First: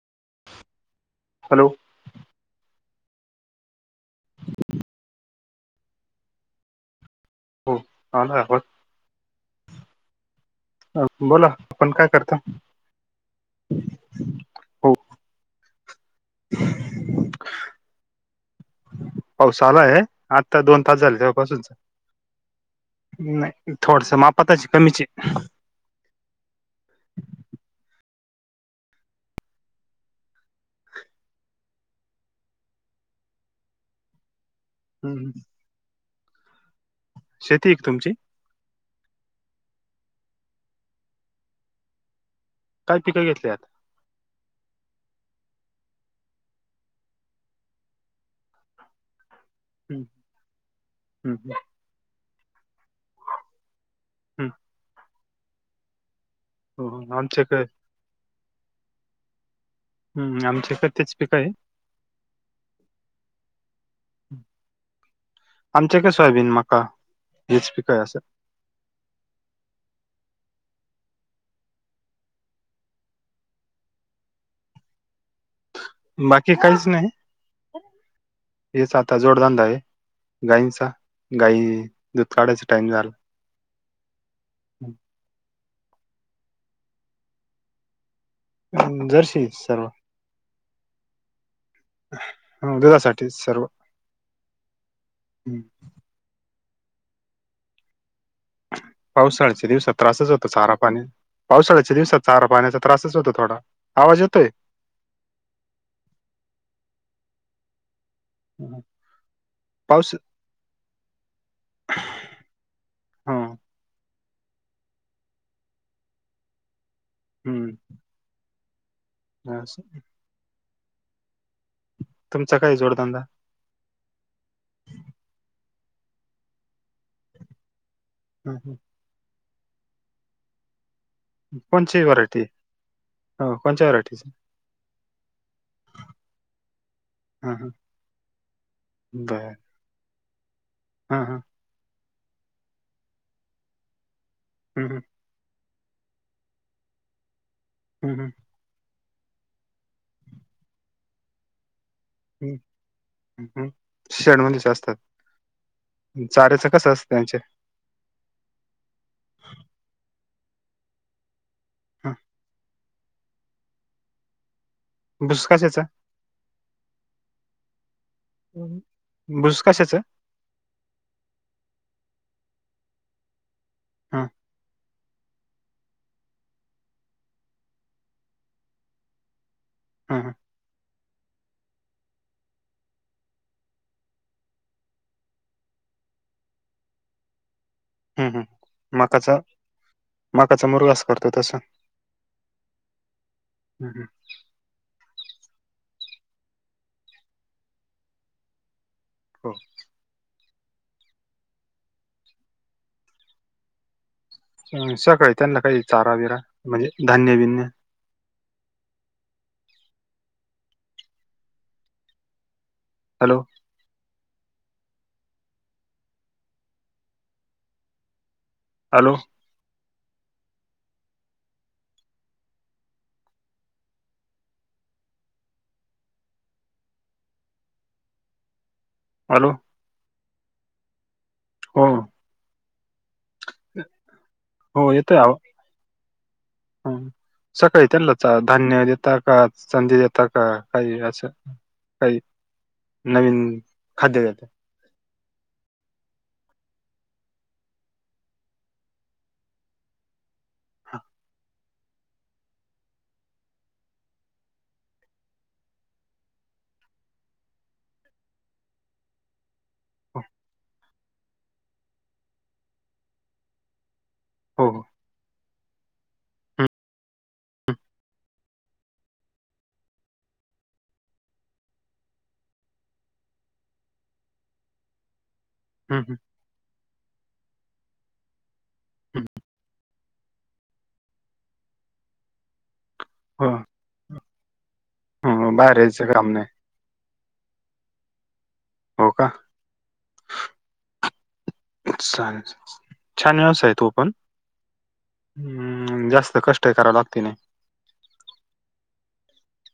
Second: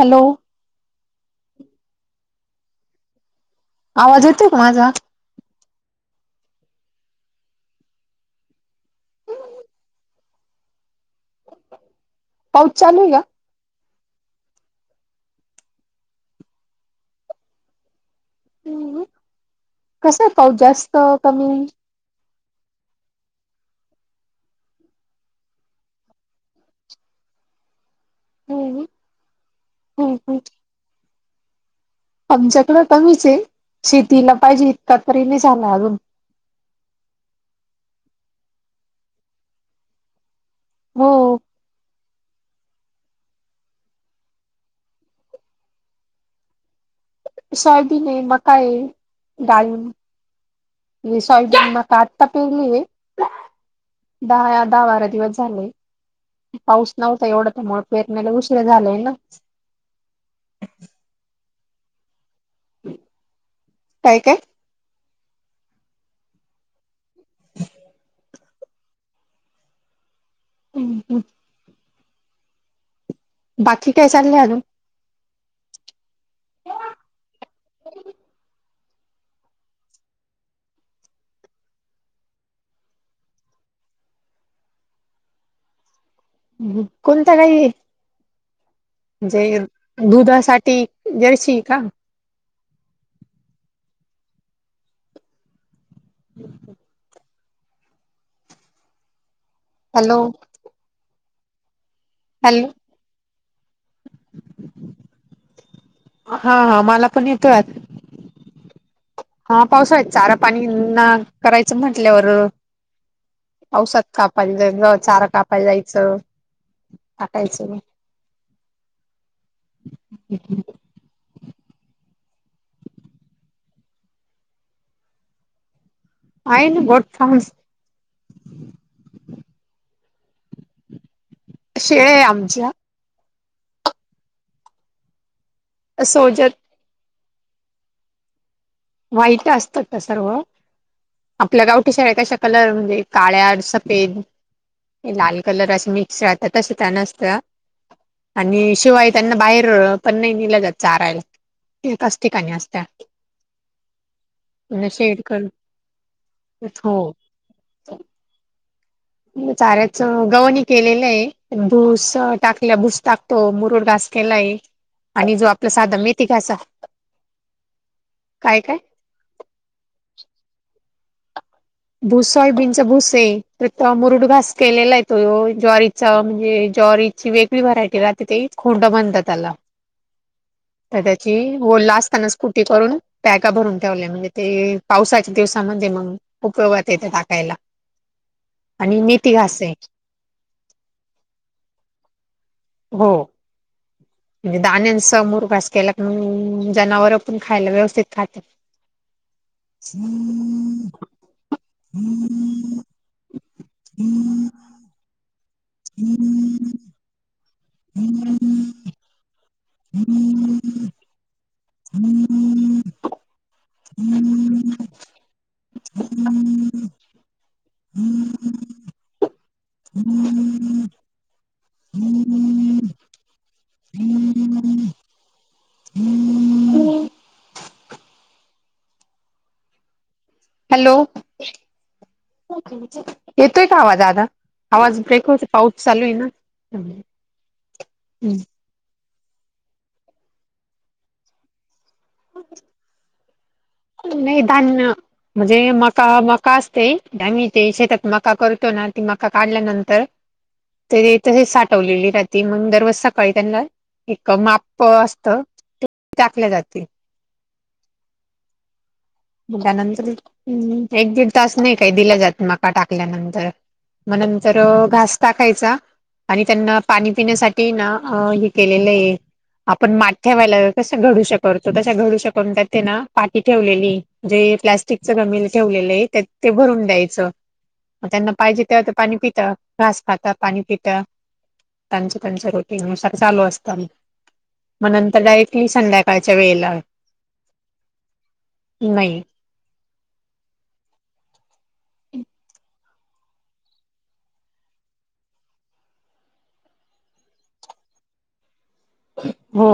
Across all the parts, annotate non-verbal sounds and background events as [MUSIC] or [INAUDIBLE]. Hello. Hello. आवाज येतोय का माझा. हो ला [UNINTELLIGIBLE] हा बोला आपण काय करता पाऊच चालू हाय का हो हम् पाऊस आलाय आत्ता दोन तास झाले कमी तेव्हापासूनच नाही थोडस मापताची कमीचे हम् हम्म् आमच्याकड कमीच आहे शेतीला पाहिजे इतका तरी हम्म. नाही झाला अजून शेती एक तुमची हो काय पिकं घेतल्यात सोयाबीन आहे मका आहे हम्म डाळी हम्म सॉयाबीन मका आता पेलिये हम्म दहा दहा बारा दिवस झाले हो, पाऊस हो. नव्हता एवढं आमच्याकडे त्यामुळे पेरणीला उशीर झालंय ना हम् आमची पण तेच पिक हायत काय काय आमच्याकडं हाय सोयाबीन मका हेच पी काय असत हम् हम बाकी काय चाललंय अजून बाकी काहीच नाही हेच आता जोडधंदा हाय गाईंचा गाई दूध काढायचा टाइम झाला कोणत्या गाई हायत जर्शी जे सर्व दुधासाठी जरसी हाय का ह दुधासाठी सर्व हम् हम् पावसाळ्याच्या दिवसात हॅलो त्रासच होतो चारा पाणी पावसाळ्याच्या दिवसात चारा हॅलो पाण्याचा त्रासच होतो थोडा आवाज येतोय हा हा मला पण येतोय हा पावसाळ्यात पाऊस चारा पाणी ना करायचं म्हंटल्यावर ह औषध कापायला चारा कापायला जायचं टाकायचं ह हम् ह तुमचा काय जोडधंदा आईन बोड फस हम हं कोणची हाय शेळ्या आहे व्हरायटी आमच्या हा कोणच्या व्हरायटीचे असोजत हम हा वाईट असतात का सर्व हा हा आपल्या गावठी शाळ कशा कलर म्हणजे काळ्या सफेद हम हम लाल कलर असं मिक्स राहतात तसं त्या नसतं हम हम आणि शिवाय त्यांना बाहेर पण नाही नेलं जात चारायला एकाच ठिकाणी असत ् शेण म्हंदच असतात शेड कर चाऱ्याच कसं असत हो त्यांचे चाऱ्याच गवनी केलेलं आहे भूस टाकल्या भूस टाक तो मुरुडास केलाय आणि भुस जो आपलं कशाचा साध मेथी घा अस काय काय बुस कशाचं भूस व्हय सोयाबीनच भूस आहे तर त ह मुरुड घास केलेला आहे तो ज्वारीत म्हणजे जॉरीची वेगळी व्हरायटी राहते ते खोंड बनतात त्याला हा हा तर त्याची ओोलला असताना स्कुटी करून पॅका भरून ठेवल्या म्हणजे ते पावसाच्या दिवसामध्ये मग उपयोगात येते टाकायला हम् हम् आणि मेथी माकाचा घास आहे माकाचा मुर्गस करतो तस हो हं हं म्हणजे दाण्याचा मुरगास केला पण जनावर पण खायला व्यवस्थित खातात [UNINTELLIGIBLE] हो हम हम् हम् सकाळळी त्यांना काही चारा बिरा म्हणजे धान्य बि्य हम्मम हम्म हम्म हॅलो हम्म हम्म हम्म हॅलो हम्मम्म् हम्म हम हम्म हॅलो हॅलो हम ठीक येतोय का आवाज आता हो आवाज येतोय ब्रेक आवा होत पाऊस चालू आहे ना ह सकाळी त्यांलाच धान्य देेत का संधी येतात का काही असं काही नवीन खाद्य नाही देत दान म्हणजे मका मका असते द मी ते शेतात मका करतो ना ती मका काढल्यानंतर तरी तसे साठवलेली रा ते म्हण दरवज सकाळी त्यांना एक माप असत ते टाकल्या जाते ल्यानंतर् हो एक दीड तास नाही काही दिलं जात मका टाकल्यानंतर मग नंतर हो हो घासता खायचा आणि हं, त्यांना पाणी पिण्यासाठी ना हे केलेलं आहे आपण माठ ठेवायला तस घडू श करतो तशा घडू शक म्हणतात ते ना पाठी ठेवलेली जे प्लास्टिकच गमी ठेवलेलं हं, हं, आहे ते भरून द्यायचं मग त्यांना पाहिजे त्या पाणी हं. पित घास खात पाणी पित त्यांचं त्यांच रोटी होऊत चालू हो असत म मग नंतर हो, डायरेक्टली बाहेर यायचं काम संध्याकाळच्या नाही वेळेला हो नाही का चालेल छान व्यवसा आहे तू पण हम्म जास्त कष्ट कराव लागते नाही हो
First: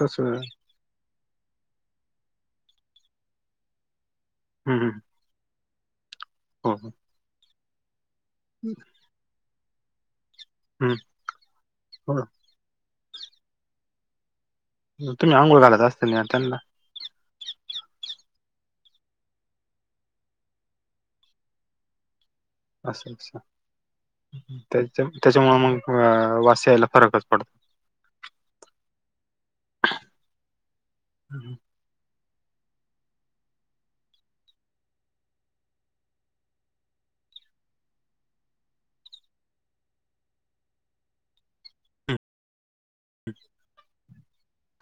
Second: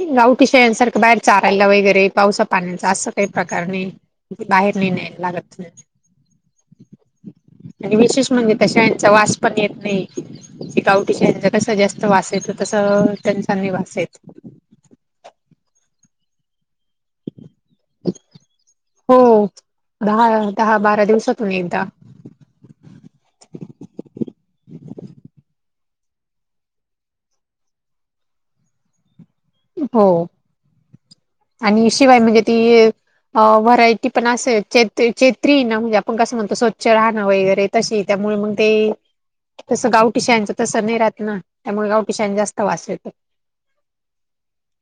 तस हम्म गावठी शांसारखं बाहेर चारायला वगैरे पावसा पाण्याचा असं काही प्रकार नाही ति बाहेर ल न लागत हा ह आणि विशेष म्हणजे तशा यांचा वास पण येत नाही हम्म गावटीच्याच कस जास्त वासेत तस त्यांचानी वासेत तुम्ही आंघोळ घालत असता ना त्यांना हो दहा दहा बारा दिवसातून एकदा अस्ंच्छा त्याच्या त्याच्यामुळे मग वास यायला फरकच पडतो हो हम्म. आणि शिवाय मगे ती व्हरायटी पण असे चेत्री ना म्हणजे आपण कसं म्हणतो स्वच्छ राहणं वगैरे तसे त्यामुळे मग ते तसं गावठी शायांचं तस नाही राहत ना त्यामुळे गावठी शायां जास्त वास येत हम्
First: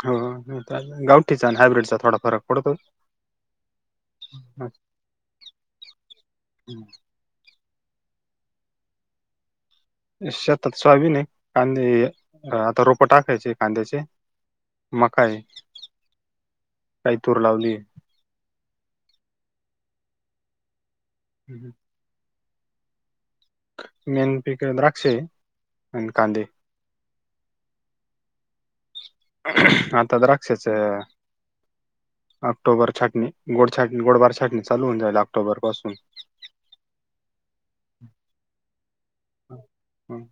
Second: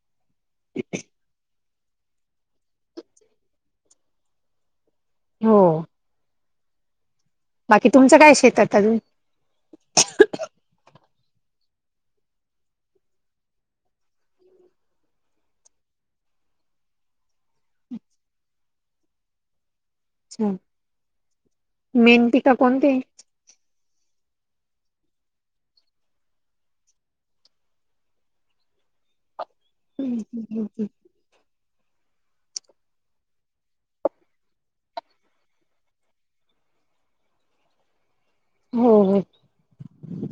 हो गावठीचा आणि हायब्र्रीड चा थोडा फरक कडत हो हम्म बाकी तुमचं काय शेतात अजून शेतात स्वाभन आहे कांदे आता रोप टाकायचे कांद्याचे म काय काही तूर लावलीय चं हम् ह मेन पिक कोणती हे? मेन पिक द्राक्ष आणि कांदे हे. आता द्राक्षाच ऑक्टोबर छटणी गोड छाटणी गोडबार छटणी चालू होन जाईल ऑक्टोबर पासून. हो, हो. हम् [UNINTELLIGIBLE]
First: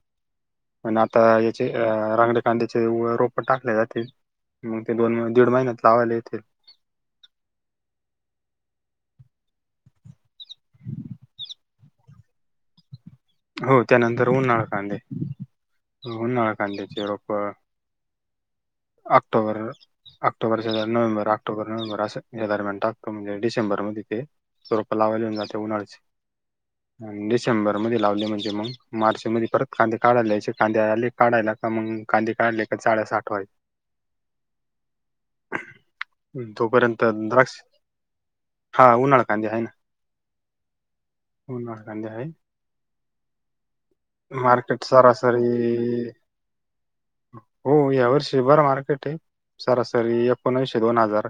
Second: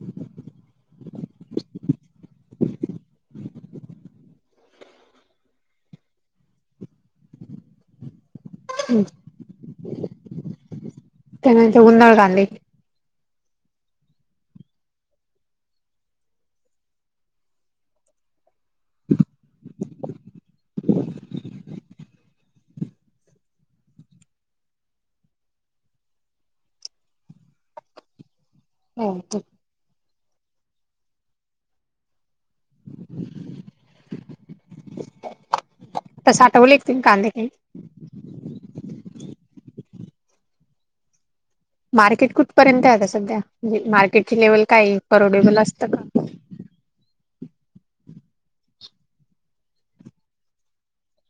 म्हण आता याचे रांगडकांद्याचे रोप टाकले जातील. मग ते दोन, दीड महिन्यात लावायला येतील. हम्म. त्यानंतर उन्हाळा कांदे. हो त्यानंतर उन्हाळा कांदे. उन्हाळ कांद्याचे रोप October October, November, October, November अस या दरम्यान टाकतो म्हजे डिसेंबर मधीते. रोप लावायला येऊन जाते उन्हाळचे डिसेंबरमध्ये. लावले म्हणजे मग मार्च हो मध्ये परत कांदे काढालायचे कांदे आले काढायला का मग कांदे काढ जाळ्या साठवाय आता साठवले एकतील तोपर्यंत कांदे काही द्राक्ष हा उन्हाळी कांदे आहेना. कांदे आहे मार्केट कुठपर्यंत आता सध्या म्हणजे मार्केटची लेव्हल मार्केट काय परोडेबल असतं सरासरी का? [UNINTELLIGIBLE] हो या वर्षी बर मार्केट आहे सरासरी एकोणाविशे, दोन हजार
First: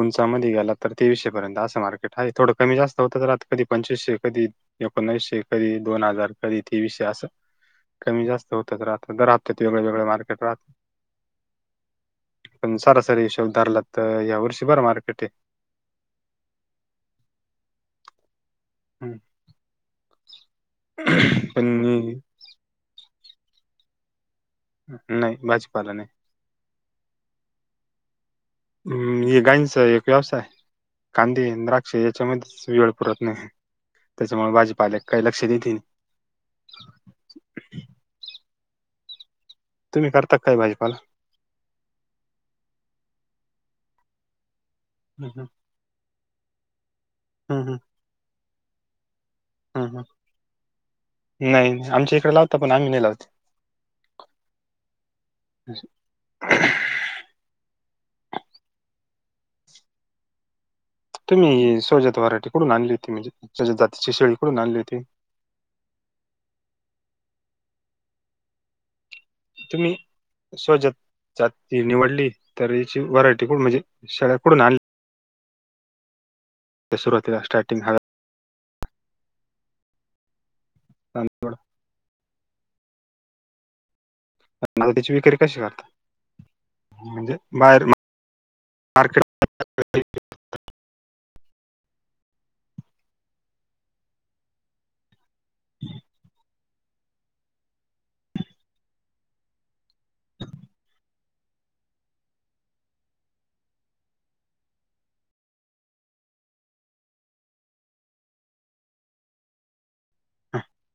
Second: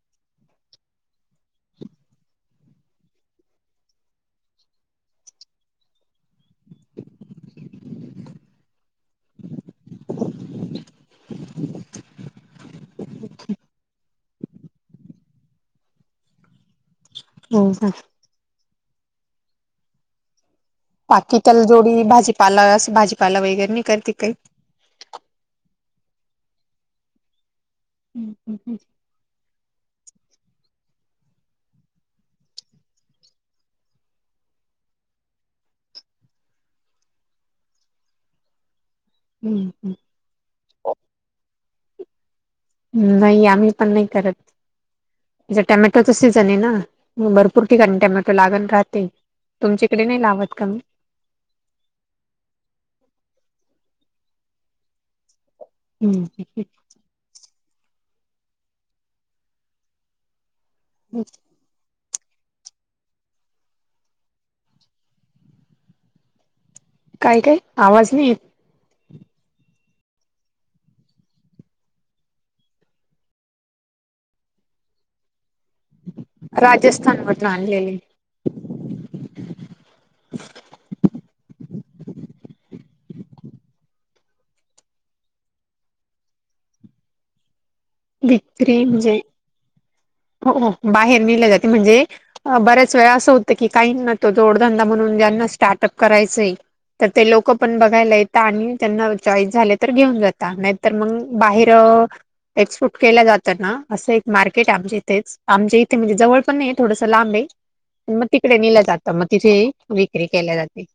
उंचामध्ये गेला तर तेवीसशे पर्यंत असं मार्केट आहे थोडं कमी जास्त होतं तर आता कधी पंचवीसशे कधी एकोनावीशे कदी, दोन हजार कदी तेविशसे असं कमी, जास्त होतच राहत दर हफ्त्यात ते वेगळ, वेगळ मार्केट राहत. पण सरासरी हिशोब धरला तर या वर्षी बरं मार्केट आहे. हो साग. हम्म. बाकी त्याला पण जोडी मी भाजीपाला अस भाजीपाला वगैरे नाही करते काही? नाही भाजपाला नाही. हम्म ये गाईनस एक व्यवसाय कांदे, द्राक्ष याच्यामध्येच वेळ पुरत नाही. त्याच्यामुळे भाजीपाल्याला काही लक्ष देेतील. हम्म.. करतात काय भाजपाला? नाही आम्ही पण नाही करत. ह हं. टॅमॅटोच सीझन हे ना भरपूर हम्म, ठिकाणी टॅमॅटो लागण राहते. तुमचे हम्म, हम्म. ईकडे नाही लावत का मग? नाही आमच्या इकडे लावता पण आम्ही नाही लावती. हम्म. ही सवजात व्हराठीे कुडून आणली होती म्हणजे जातीची शेळी कुडून आणली होती? काय, काय आवाज नाही येत. तुम्ही सोवजात जाती निवडली तर याची व्हरायटी कुडू म्हणजे शेळ्या कुडून आणली? राजस्थान सुरुवातीला मधनं आणल्या स्टार्टिंग हाय. ह तांपोळ [INAUDIBLE] मंग त्याची विक्री कशी करता? म्हणजे बाहेर विक्री म्हणजे [INAUDIBLE] हो, हो बाहेर नेल्या जाती म्हणजे अ बऱ्याच वेळा असं होतं की काहीनातो जोडधंदा म्हणून ज्यांना स्टार्टअप करायचंय तर ते लोक पण बघायला येता आणि त्यांना चॉईस झाले तर घेऊन जाता नाही तर मंग बाहेर अ एक्सपूट केल्या जात ना असं एक मार्केट आहे आमच्या इथेच आमच्या इथे म्हणजे जवळ पण नाहीये थोडंसं लांब आहे. मग तिकडे नेलं जातं मग तिथे विक्री केल्या जाती.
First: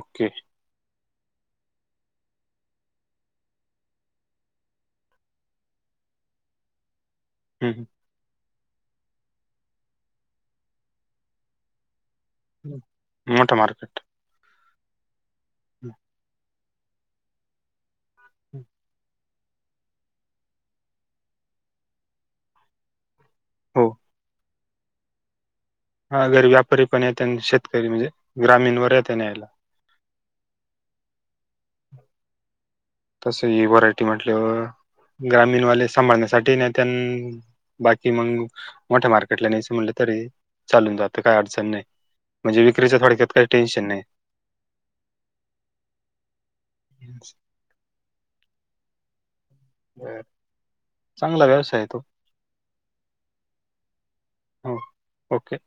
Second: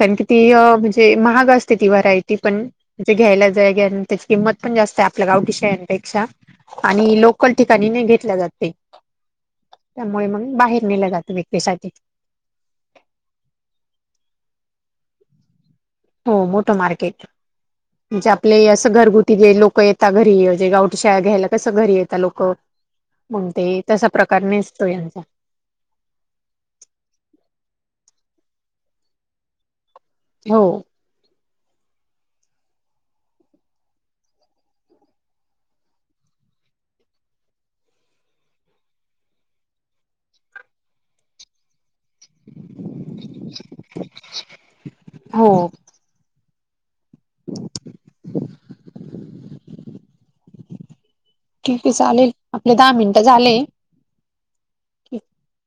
कारण की ती अ म्हणजे ते महाग असते ती व्हरायटी पण जे घ्यायला जाय त्याची किंमत पण जास्त आपल्या गावठी शेळांपेक्षा आणि लोकल हम्म. ठिकाणी नाही घेतल्या जात ते. त्यामुळे मंग बाहेर नेलं जातं विक्रीसाठी. मोठ मार्केट. हो मोठं मार्केट म्हणजे आपले असं घरगुती ति जे लोक येतात घरी जे गावठी शेळा घ्यायला कसं घरी येता लोक मंग ते हो तसा प्रकार नसतो यांचा हा घरी व्यापारी पण येत्यानं शेतकरी म्हणजे ग्रामीण वर् येत न्यायला. हो. ब्लँक [INAUDIBLE] तस ही व्हरायटी म्हंटल्यावर ग्रामीणवाले सांभाळण्यासाठीही नेत्यानं बाकी मंग मोठ्या मार्केटला न्यायच म्हनलं तरी चालून जात काही अडचण नाही. म्हणजे विक्रीच थोडक्यात काही टेन्शन नाही. हो [INAUDIBLE] [INAUDIBLE] चांगला व्यवसाय ठीक आहे तो चालेल आपले दहा मिनिटं झाले हो ओके